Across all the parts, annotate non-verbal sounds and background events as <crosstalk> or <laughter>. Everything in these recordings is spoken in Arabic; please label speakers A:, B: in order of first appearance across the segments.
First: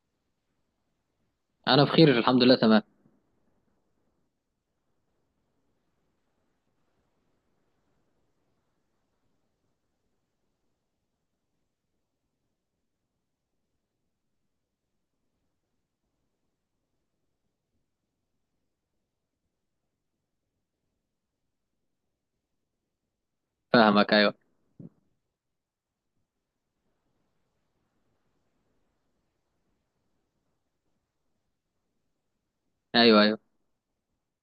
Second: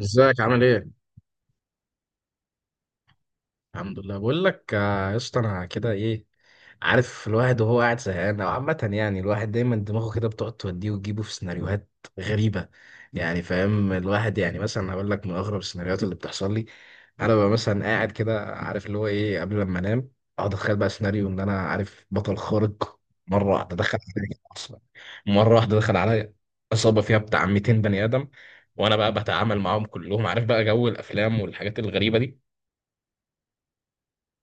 A: ازيك عامل ايه؟
B: انا بخير، الحمد لله، تمام.
A: الحمد لله. بقول لك يا اسطى انا كده ايه. عارف الواحد وهو قاعد زهقان او عامة، يعني الواحد دايما دماغه كده بتقعد توديه وتجيبه في سيناريوهات غريبة. يعني فاهم الواحد، يعني مثلا هقول لك من اغرب السيناريوهات اللي بتحصل لي. انا ببقى مثلا قاعد كده عارف اللي هو ايه قبل لما انام، اقعد اتخيل بقى سيناريو ان انا عارف بطل خارق. مرة واحدة دخل
B: فاهمك.
A: عليا
B: ايوه
A: كده اصلا، مرة واحدة دخل عليا عصابة فيها بتاع 200 بني آدم وانا بقى بتعامل معاهم كلهم، عارف بقى جو الافلام والحاجات الغريبة دي.
B: ايوه.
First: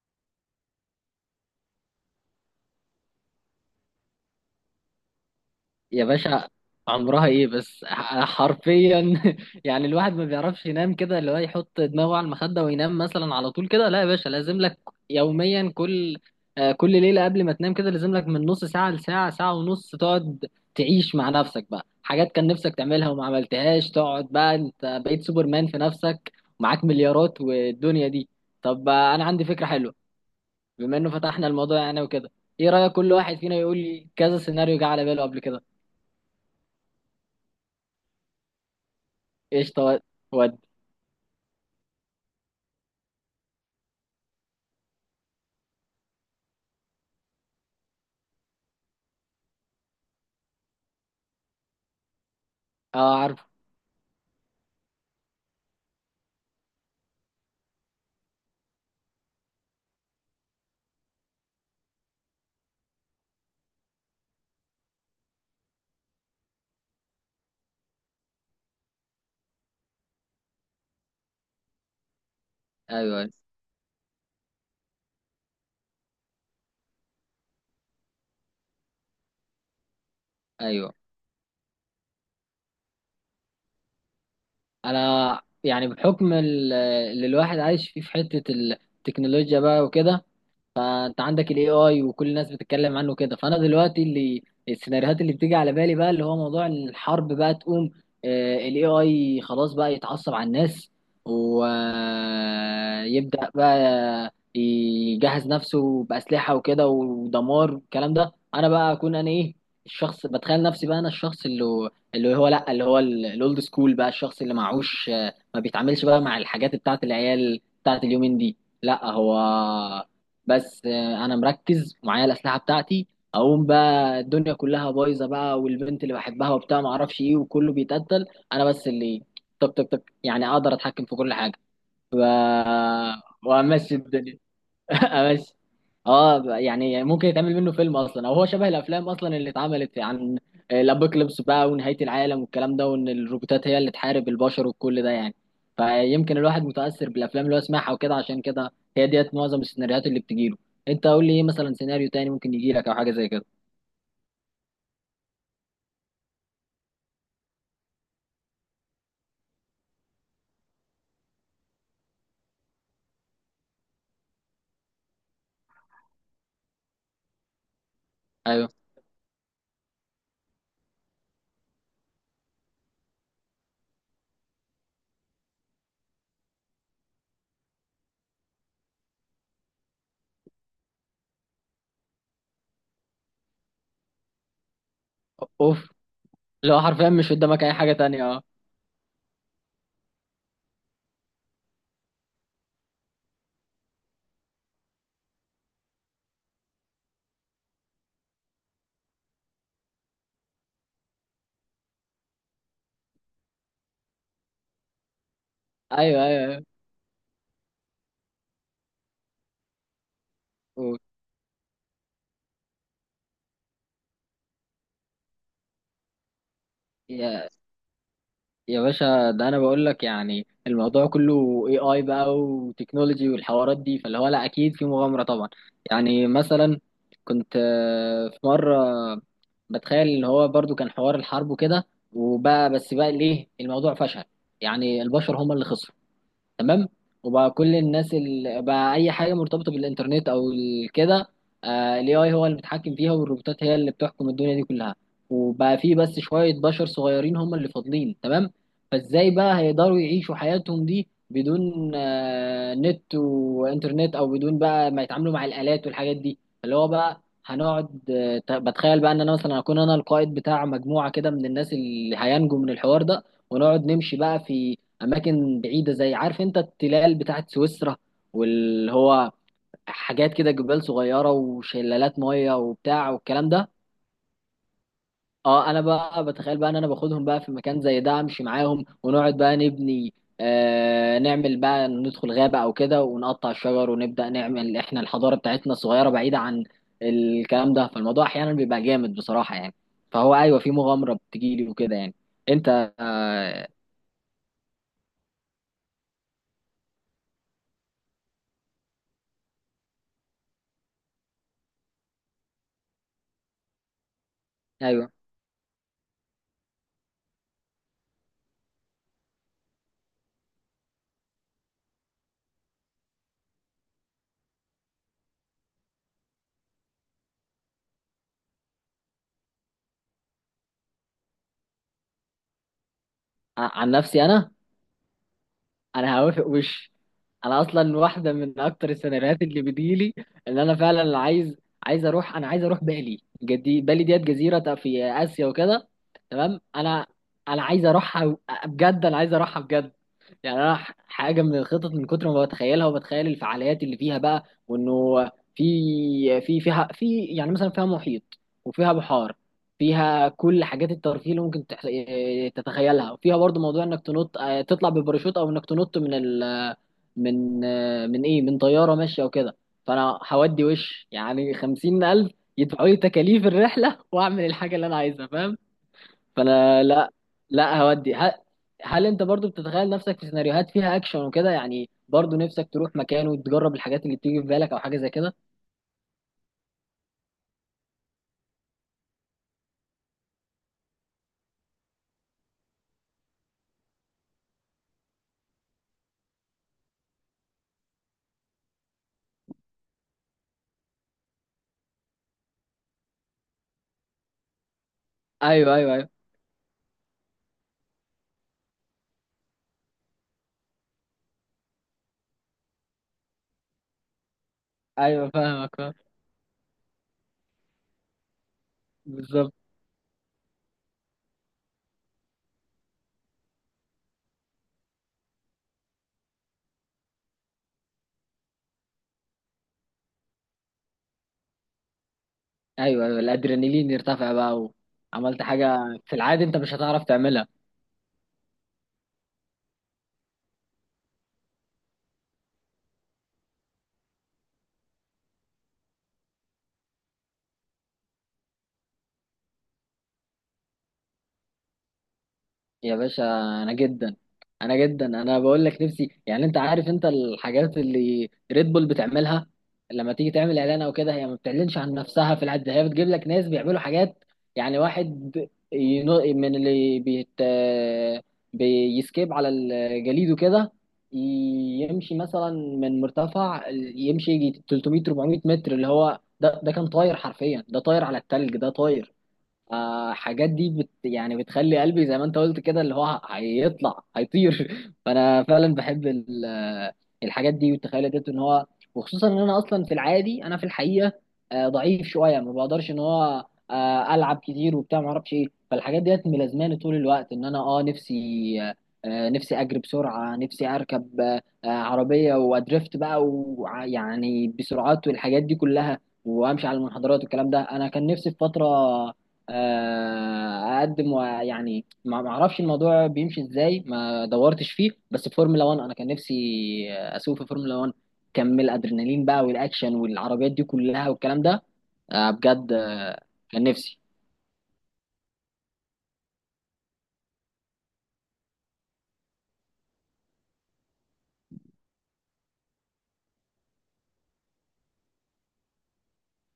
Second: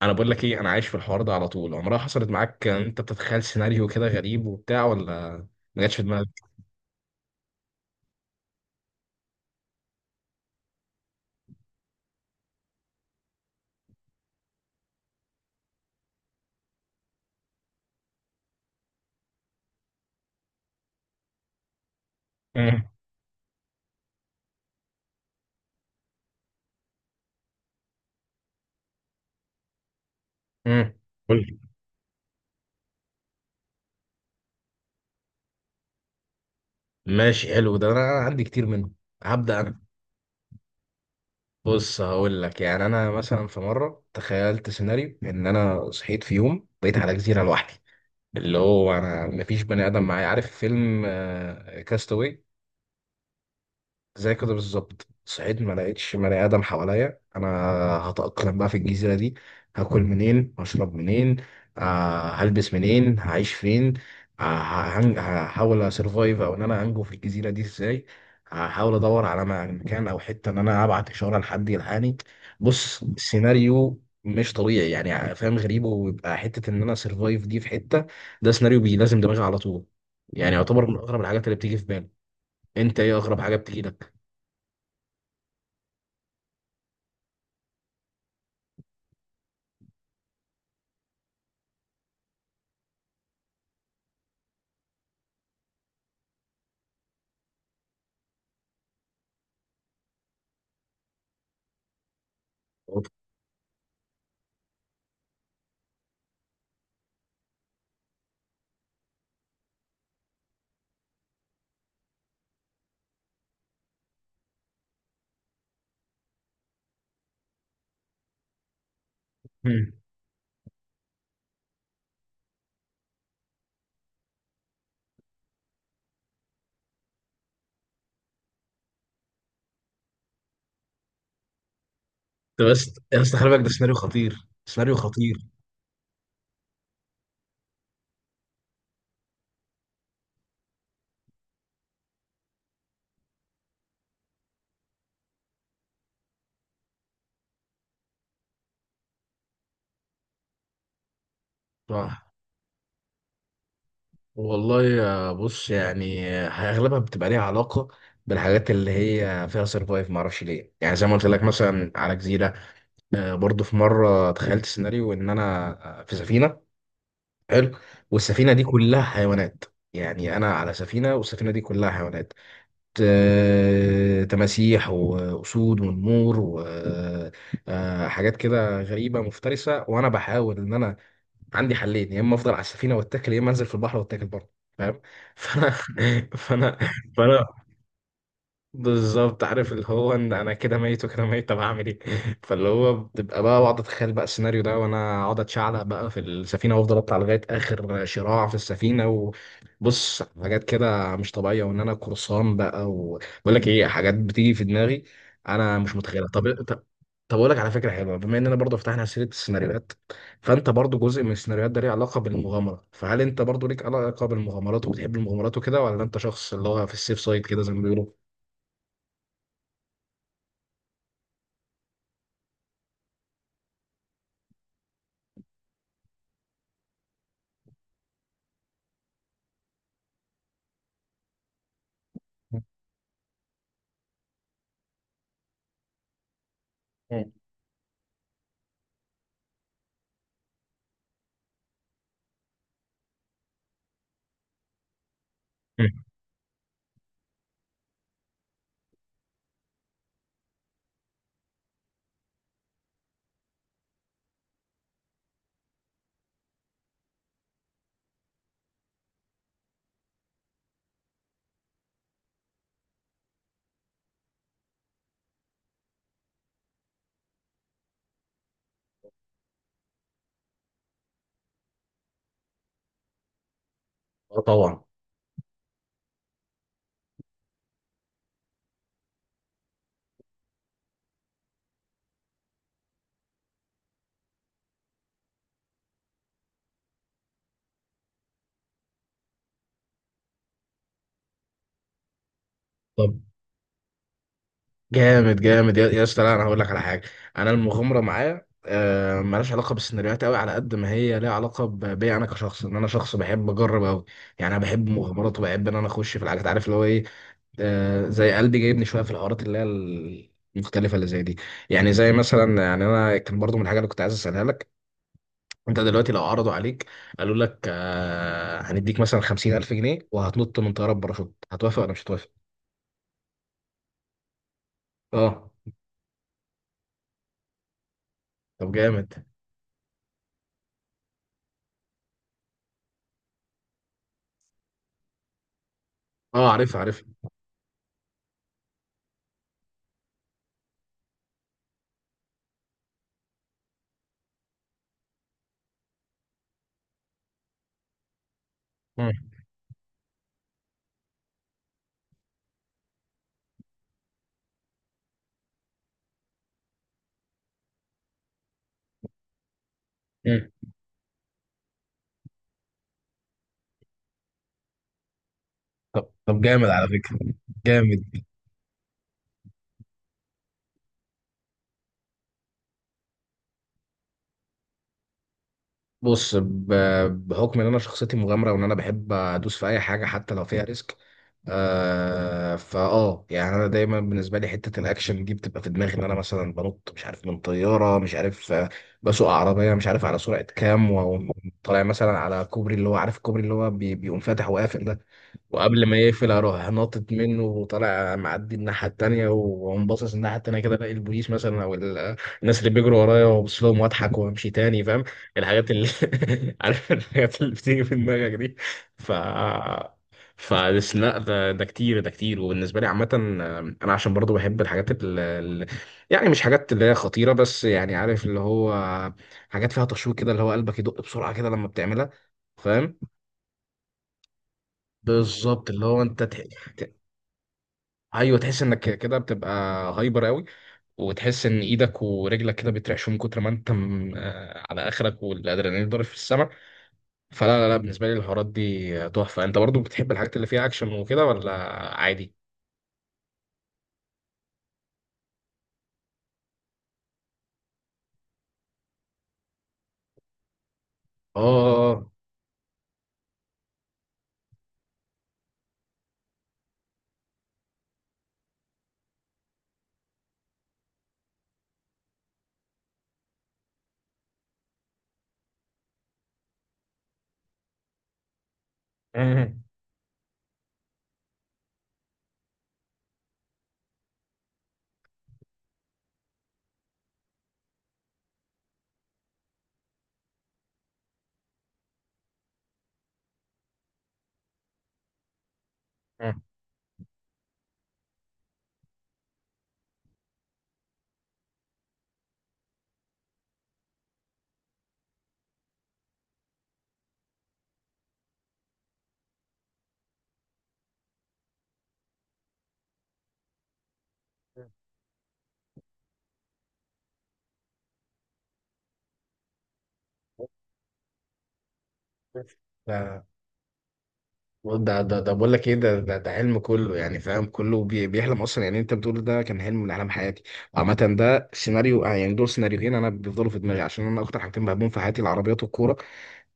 A: انا بقول لك ايه، انا عايش في الحوار ده على طول. عمرها حصلت معاك انت بتتخيل سيناريو كده غريب وبتاع، ولا ما جاتش في
B: يا
A: دماغك؟
B: باشا، عمرها ايه بس؟ حرفيا <laughs> يعني الواحد ما بيعرفش ينام كده، اللي هو يحط دماغه على المخدة وينام مثلا على طول كده. لا يا باشا، لازم لك يوميا، كل كل ليلة قبل ما تنام كده لازم لك من نص ساعة لساعة، ساعة ونص تقعد تعيش مع نفسك بقى، حاجات كان نفسك
A: مم.
B: تعملها وما عملتهاش. تقعد بقى انت بقيت سوبرمان في نفسك، ومعاك مليارات والدنيا دي. طب انا عندي فكرة حلوة،
A: مم.
B: بما انه
A: قول
B: فتحنا
A: لي.
B: الموضوع يعني وكده. ايه رأيك كل واحد فينا يقول لي كذا سيناريو جه على باله قبل كده؟
A: ماشي، حلو ده، انا عندي كتير منه. هبدأ انا.
B: قشطة. ود.
A: بص، هقول لك يعني انا مثلا في مره تخيلت سيناريو ان انا صحيت في يوم بقيت على جزيره لوحدي، اللي هو انا مفيش بني ادم معايا. عارف فيلم كاستاوي؟
B: اه، عارفه.
A: زي كده بالظبط، صحيت ما لقيتش بني ادم حواليا. انا هتأقلم بقى في الجزيرة دي، هاكل منين، هشرب منين، آه هلبس منين، هعيش فين، آه هحاول اسرفايف، او ان انا انجو في الجزيرة دي ازاي. هحاول ادور على مكان او حتة ان انا ابعت اشارة لحد يلحقني. بص
B: ايوه
A: سيناريو مش طبيعي، يعني فاهم غريب، ويبقى حتة ان انا سرفايف دي في حتة. ده سيناريو لازم دماغي على طول. يعني يعتبر
B: ايوه.
A: من اغرب الحاجات اللي بتيجي في بالي. انت ايه اغرب حاجة بتيجي لك؟
B: انا يعني بحكم اللي الواحد عايش فيه في حتة التكنولوجيا بقى وكده، فانت عندك الاي اي وكل الناس بتتكلم عنه كده. فانا دلوقتي اللي السيناريوهات اللي بتيجي على بالي بقى اللي هو موضوع الحرب، بقى تقوم الاي اي خلاص، بقى يتعصب على الناس ويبدأ بقى يجهز نفسه بأسلحة وكده ودمار والكلام ده. انا بقى اكون انا ايه، الشخص، بتخيل نفسي بقى انا الشخص اللي اللي هو لا، اللي هو الاولد سكول بقى، الشخص اللي معهوش ما بيتعاملش بقى مع الحاجات بتاعت العيال بتاعت اليومين دي. لا هو
A: مم.
B: بس انا مركز ومعايا الاسلحه بتاعتي. اقوم بقى الدنيا كلها بايظه بقى، والبنت اللي بحبها وبتاع ما اعرفش ايه وكله بيتقتل، انا بس اللي طق طق طق، يعني اقدر اتحكم في كل حاجه
A: طب بس يا اسطى خلي بالك، ده سيناريو
B: وامشي الدنيا.
A: خطير، سيناريو
B: <laughs>
A: خطير.
B: بس اه، يعني ممكن يتعمل منه فيلم اصلا، او هو شبه الافلام اصلا اللي اتعملت عن الابوكاليبس بقى ونهايه العالم والكلام ده، وان الروبوتات هي اللي تحارب البشر وكل ده يعني. فيمكن الواحد متاثر بالافلام اللي هو سمعها وكده، عشان كده هي ديت معظم السيناريوهات اللي بتجيله. انت قول لي ايه مثلا سيناريو
A: صح
B: تاني ممكن يجي لك، او حاجه زي كده.
A: والله. يا بص، يعني اغلبها بتبقى ليها علاقه بالحاجات اللي هي فيها سرفايف، ما اعرفش ليه. يعني زي ما قلت لك مثلا على جزيره. برضو في مره تخيلت سيناريو ان انا في سفينه. حلو. والسفينه دي
B: ايوه.
A: كلها حيوانات. يعني انا على سفينه والسفينه دي كلها حيوانات، آه تماسيح واسود ونمور وحاجات كده غريبه مفترسه، وانا بحاول ان انا عندي حلين، يا اما افضل على السفينه واتكل، يا اما انزل في البحر واتكل برضه. فاهم؟ <laughs> فانا
B: اوف، اللي
A: فانا
B: هو حرفيا مش
A: فانا
B: قدامك اي حاجه تانية، اه.
A: بالظبط عارف اللي هو ان انا كده ميت وكده ميت، طب هعمل ايه؟ <laughs> فاللي هو بتبقى بقى بقعد اتخيل بقى السيناريو ده، وانا اقعد اتشعلق بقى في السفينه وافضل اطلع لغايه اخر شراع في السفينه. وبص حاجات كده مش طبيعيه، وان انا قرصان بقى. وبقول لك ايه، حاجات بتيجي في دماغي انا مش
B: ايوه
A: متخيلها.
B: ايوه,
A: طب
B: أيوة.
A: طب طب اقول لك على فكره حلوه، بما اننا برضو فتحنا سيره السيناريوهات، فانت برضو
B: أوه.
A: جزء من السيناريوهات ده ليه علاقه بالمغامره، فهل انت برضو ليك علاقه بالمغامرات وبتحب المغامرات وكده، ولا انت شخص اللي هو في السيف سايد كده زي ما بيقولوا؟
B: يا باشا، ده انا بقول لك يعني الموضوع كله اي اي بقى وتكنولوجي والحوارات دي، فاللي هو لا، اكيد في مغامره طبعا. يعني مثلا كنت في مره بتخيل ان هو برضو كان حوار الحرب وكده، وبقى بس بقى ليه الموضوع فشل، يعني البشر هم اللي خسروا، تمام.
A: مم.
B: وبقى كل الناس اللي بقى اي حاجه مرتبطه بالانترنت او كده، الاي اي هو اللي بيتحكم فيها، والروبوتات هي اللي بتحكم الدنيا دي كلها. وبقى
A: مم.
B: في بس شويه بشر صغيرين هم اللي فاضلين، تمام. فازاي بقى هيقدروا يعيشوا حياتهم دي بدون نت وانترنت، او بدون بقى ما يتعاملوا مع الالات والحاجات دي، اللي هو بقى هنقعد بتخيل بقى ان انا مثلا اكون انا القائد بتاع مجموعه كده من الناس اللي هينجوا من الحوار ده. ونقعد نمشي بقى في اماكن بعيده، زي عارف انت التلال بتاعت سويسرا، واللي هو حاجات كده جبال صغيره وشلالات ميه وبتاع والكلام ده.
A: اه طبعا.
B: اه، انا بقى بتخيل بقى ان انا باخدهم بقى في مكان زي ده، امشي معاهم ونقعد بقى نبني، آه نعمل بقى، ندخل غابه او كده ونقطع الشجر ونبدا نعمل احنا الحضاره بتاعتنا الصغيره بعيده عن الكلام ده. فالموضوع احيانا بيبقى جامد بصراحه يعني. فهو ايوه، في مغامره بتجيلي وكده يعني. انت
A: طب
B: آه.
A: جامد، جامد يا اسطى. لا انا هقول لك على حاجه. انا المغامره معايا مالهاش علاقه بالسيناريوهات قوي، على قد ما هي ليها علاقه بيا انا كشخص، ان انا شخص بحب اجرب قوي. يعني انا بحب
B: ايوه.
A: المغامرات وبحب ان انا اخش في الحاجات، عارف اللي هو ايه. زي قلبي جايبني شويه في الحوارات اللي هي المختلفه اللي زي دي. يعني زي مثلا، يعني انا كان برضو من الحاجه اللي كنت عايز اسالها لك، انت دلوقتي لو عرضوا عليك قالوا لك هنديك مثلا 50,000 جنيه وهتنط من طياره بباراشوت، هتوافق ولا مش هتوافق؟
B: عن نفسي انا،
A: اه.
B: انا هوافق وش. انا اصلا واحده من
A: طب
B: اكتر
A: جامد.
B: السيناريوهات اللي بتجيلي ان انا فعلا عايز اروح، انا عايز اروح بالي جدي، بالي ديت جزيره في اسيا وكده،
A: اه
B: تمام.
A: عارف عارف.
B: انا انا عايز اروحها بجد، انا عايز اروحها بجد. يعني انا حاجه من الخطط من كتر ما بتخيلها وبتخيل الفعاليات اللي فيها بقى، وانه في في فيها في يعني مثلا فيها محيط وفيها
A: مم.
B: بحار، فيها كل حاجات الترفيه اللي ممكن تح- إيه، تتخيلها، وفيها برضو موضوع انك تنط تطلع بالباراشوت، او انك تنط من ال من آه، من ايه من طياره ماشيه وكده. فانا
A: مم.
B: هودي وش يعني 50000 يدفعوا لي تكاليف الرحله واعمل الحاجه اللي انا عايزها، فاهم.
A: طب طب جامد
B: فانا
A: على
B: لا،
A: فكرة.
B: لا
A: جامد.
B: هودي. هل انت برضو بتتخيل نفسك في سيناريوهات فيها اكشن وكده؟ يعني برضو نفسك تروح مكان وتجرب الحاجات اللي بتيجي في بالك، او حاجه زي كده.
A: بص ب- بحكم ان انا شخصيتي مغامرة وان انا بحب ادوس في اي حاجة حتى لو فيها ريسك، آه فاه، يعني انا دايما بالنسبة لي حتة الاكشن دي بتبقى في دماغي، ان انا مثلا بنط مش عارف من طيارة، مش عارف بسوق عربية مش عارف على سرعة كام، وطالع مثلا على كوبري اللي هو عارف الكوبري اللي هو بيقوم فاتح وقافل ده،
B: ايوه
A: وقبل
B: ايوه
A: ما
B: ايوه
A: يقفل اروح ناطط منه وطالع معدي الناحيه التانيه، واقوم باصص الناحيه التانيه كده الاقي البوليس مثلا او الناس اللي بيجروا ورايا، وابص لهم واضحك وامشي تاني. فاهم؟
B: ايوه.
A: الحاجات
B: فاهمك،
A: اللي
B: فاهم.
A: <laughs> عارف الحاجات اللي بتيجي في دماغك دي. ف
B: بالظبط.
A: فبس لا، ده ده كتير، ده كتير وبالنسبه لي عامه. انا عشان برضو بحب الحاجات اللي يعني مش حاجات اللي هي خطيره بس، يعني عارف اللي هو حاجات فيها تشويق كده، اللي هو قلبك يدق بسرعه كده لما بتعملها. فاهم؟
B: ايوه، الادرينالين يرتفع بقى، وعملت
A: بالظبط
B: حاجه
A: اللي هو
B: في العادي انت مش هتعرف تعملها.
A: ايوه تحس انك كده بتبقى هايبر قوي، وتحس ان ايدك ورجلك كده بيترعشوا من كتر ما انت على اخرك، والادرينالين ضارب في السماء. فلا لا لا بالنسبه لي الحوارات دي تحفه. انت برضو بتحب الحاجات اللي فيها اكشن وكده، ولا عادي؟
B: يا باشا، انا جدا، انا جدا، انا بقول لك نفسي. يعني انت عارف انت الحاجات اللي ريد بول بتعملها، لما تيجي تعمل اعلان او كده، هي ما بتعلنش عن
A: اه.
B: نفسها في العد، هي بتجيب لك ناس بيعملوا حاجات. يعني واحد ينو من اللي بيت بيسكيب على الجليد وكده، يمشي مثلا من مرتفع، يمشي يجي 300 400 متر، اللي هو ده ده كان طاير حرفيا، ده طاير على التلج، ده طاير.
A: مم.
B: حاجات دي بت يعني بتخلي قلبي زي ما انت قلت كده، اللي هو هيطلع هيطير. <laughs> فانا فعلا بحب الحاجات دي والتخيلات دي ان هو. وخصوصا ان انا اصلا في العادي، انا في الحقيقه ضعيف شويه ما بقدرش ان هو العب كتير وبتاع ما اعرفش ايه. فالحاجات ديت
A: مم.
B: ملازماني طول الوقت ان انا اه نفسي، آه، نفسي اجري بسرعه، نفسي اركب عربيه وادريفت بقى، ويعني بسرعات والحاجات دي كلها، وامشي على المنحدرات والكلام ده. انا كان نفسي في فتره اقدم، ويعني ما اعرفش الموضوع بيمشي ازاي، ما دورتش فيه، بس في فورمولا 1، انا كان نفسي اسوق في فورمولا 1، كم الادرينالين بقى والاكشن والعربيات دي كلها والكلام ده. بجد
A: ده
B: كان نفسي.
A: <laughs> ده بقول لك ايه، ده حلم كله، يعني فاهم كله بيحلم اصلا. يعني انت بتقول ده كان حلم من احلام حياتي. عامه ده سيناريو، يعني دول سيناريوهين انا بيفضلوا في دماغي، عشان انا اكتر حاجتين بحبهم في حياتي العربيات والكوره.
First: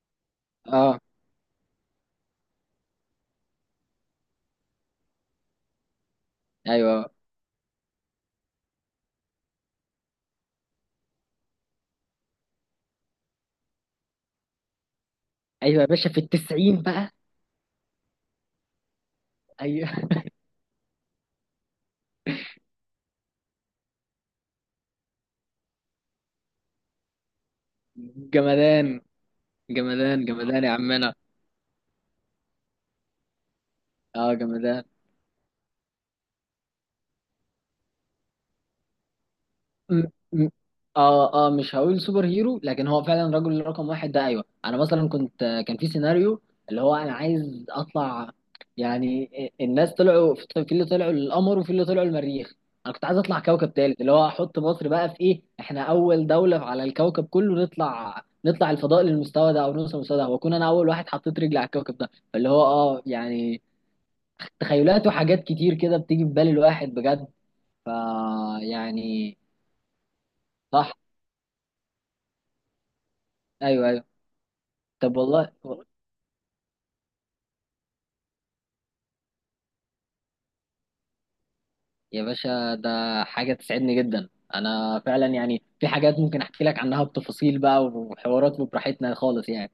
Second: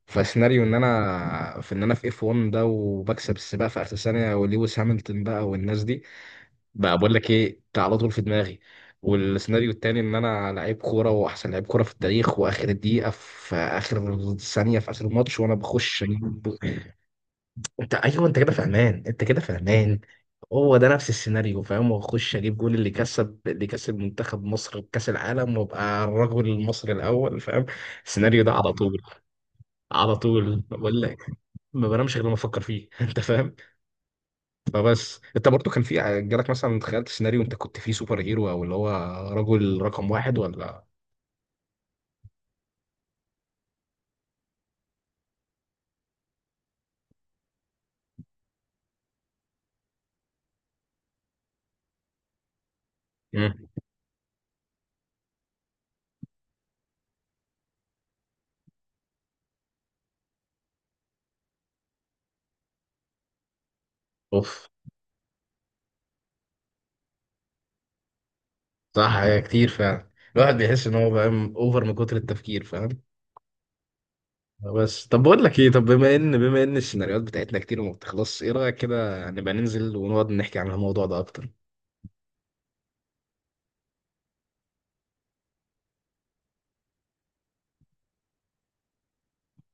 A: فسيناريو ان
B: اه
A: انا في اف 1 ده، وبكسب السباق في اخر ثانيه، ولويس هامilton بقى والناس دي بقى،
B: ايوه،
A: بقول لك ايه ده على طول في دماغي. والسيناريو التاني ان انا لعيب كوره واحسن لعيب كوره في التاريخ، واخر الدقيقه في اخر ثانيه في اخر الماتش وانا
B: ايوه يا
A: بخش
B: باشا في
A: أجيب-
B: 90 بقى.
A: <clears throat> انت ايوه انت كده فاهمان، انت كده
B: ايوه
A: فاهمان.
B: <laughs>
A: هو ده نفس السيناريو فاهم، واخش اجيب جول اللي كسب، اللي كسب منتخب مصر كاس العالم، وابقى الرجل المصري الاول. فاهم؟ السيناريو ده على طول،
B: جمدان،
A: على
B: جمدان
A: طول
B: جمدان يا
A: بقول
B: عمنا.
A: لك. ما بنامش غير لما افكر فيه. <laughs> انت فاهم؟
B: اه جمدان.
A: فبس انت برضو كان جالك مثلا تخيلت سيناريو انت كنت فيه سوبر هيرو، او اللي هو رجل
B: م-
A: رقم واحد
B: م-
A: ولا؟
B: اه اه، مش هقول سوبر هيرو، لكن هو فعلا رجل رقم واحد. ده ايوه، انا مثلا كنت كان في سيناريو اللي هو انا عايز اطلع. يعني الناس طلعوا في اللي طلعوا للقمر، وفي اللي طلعوا المريخ. انا كنت عايز اطلع
A: مم.
B: كوكب تالت، اللي هو احط مصر بقى في ايه، احنا اول دولة على الكوكب كله نطلع الفضاء للمستوى ده، او نوصل للمستوى ده، واكون انا اول واحد حطيت رجلي على الكوكب ده. فاللي هو اه يعني،
A: اوف.
B: تخيلات وحاجات كتير كده بتيجي في بال الواحد بجد. ف
A: صح،
B: يعني،
A: هي كتير فعلا. الواحد بيحس
B: صح،
A: ان هو فاهم اوفر من كتر التفكير. فاهم؟
B: ايوه.
A: بس
B: طب
A: طب بقول
B: والله
A: لك ايه، طب بما ان السيناريوهات بتاعتنا كتير وما بتخلصش، ايه رايك كده نبقى ننزل ونقعد نحكي عن الموضوع ده اكتر؟
B: يا باشا، ده حاجة تسعدني جدا. أنا فعلا يعني في حاجات ممكن أحكي لك عنها بتفاصيل بقى وحوارات وبراحتنا خالص يعني.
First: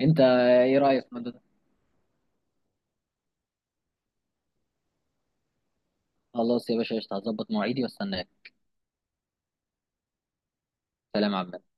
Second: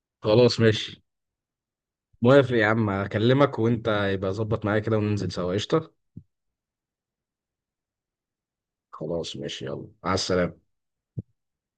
B: أنت
A: خلاص
B: إيه
A: ماشي،
B: رأيك في الموضوع ده؟
A: موافق يا عم. اكلمك وانت يبقى ظبط معايا كده وننزل سوا. قشطه.
B: خلاص يا باشا، قشطة، هظبط مواعيدي وأستناك.
A: خلاص ماشي، يلا مع السلامه.
B: سلام يا عم.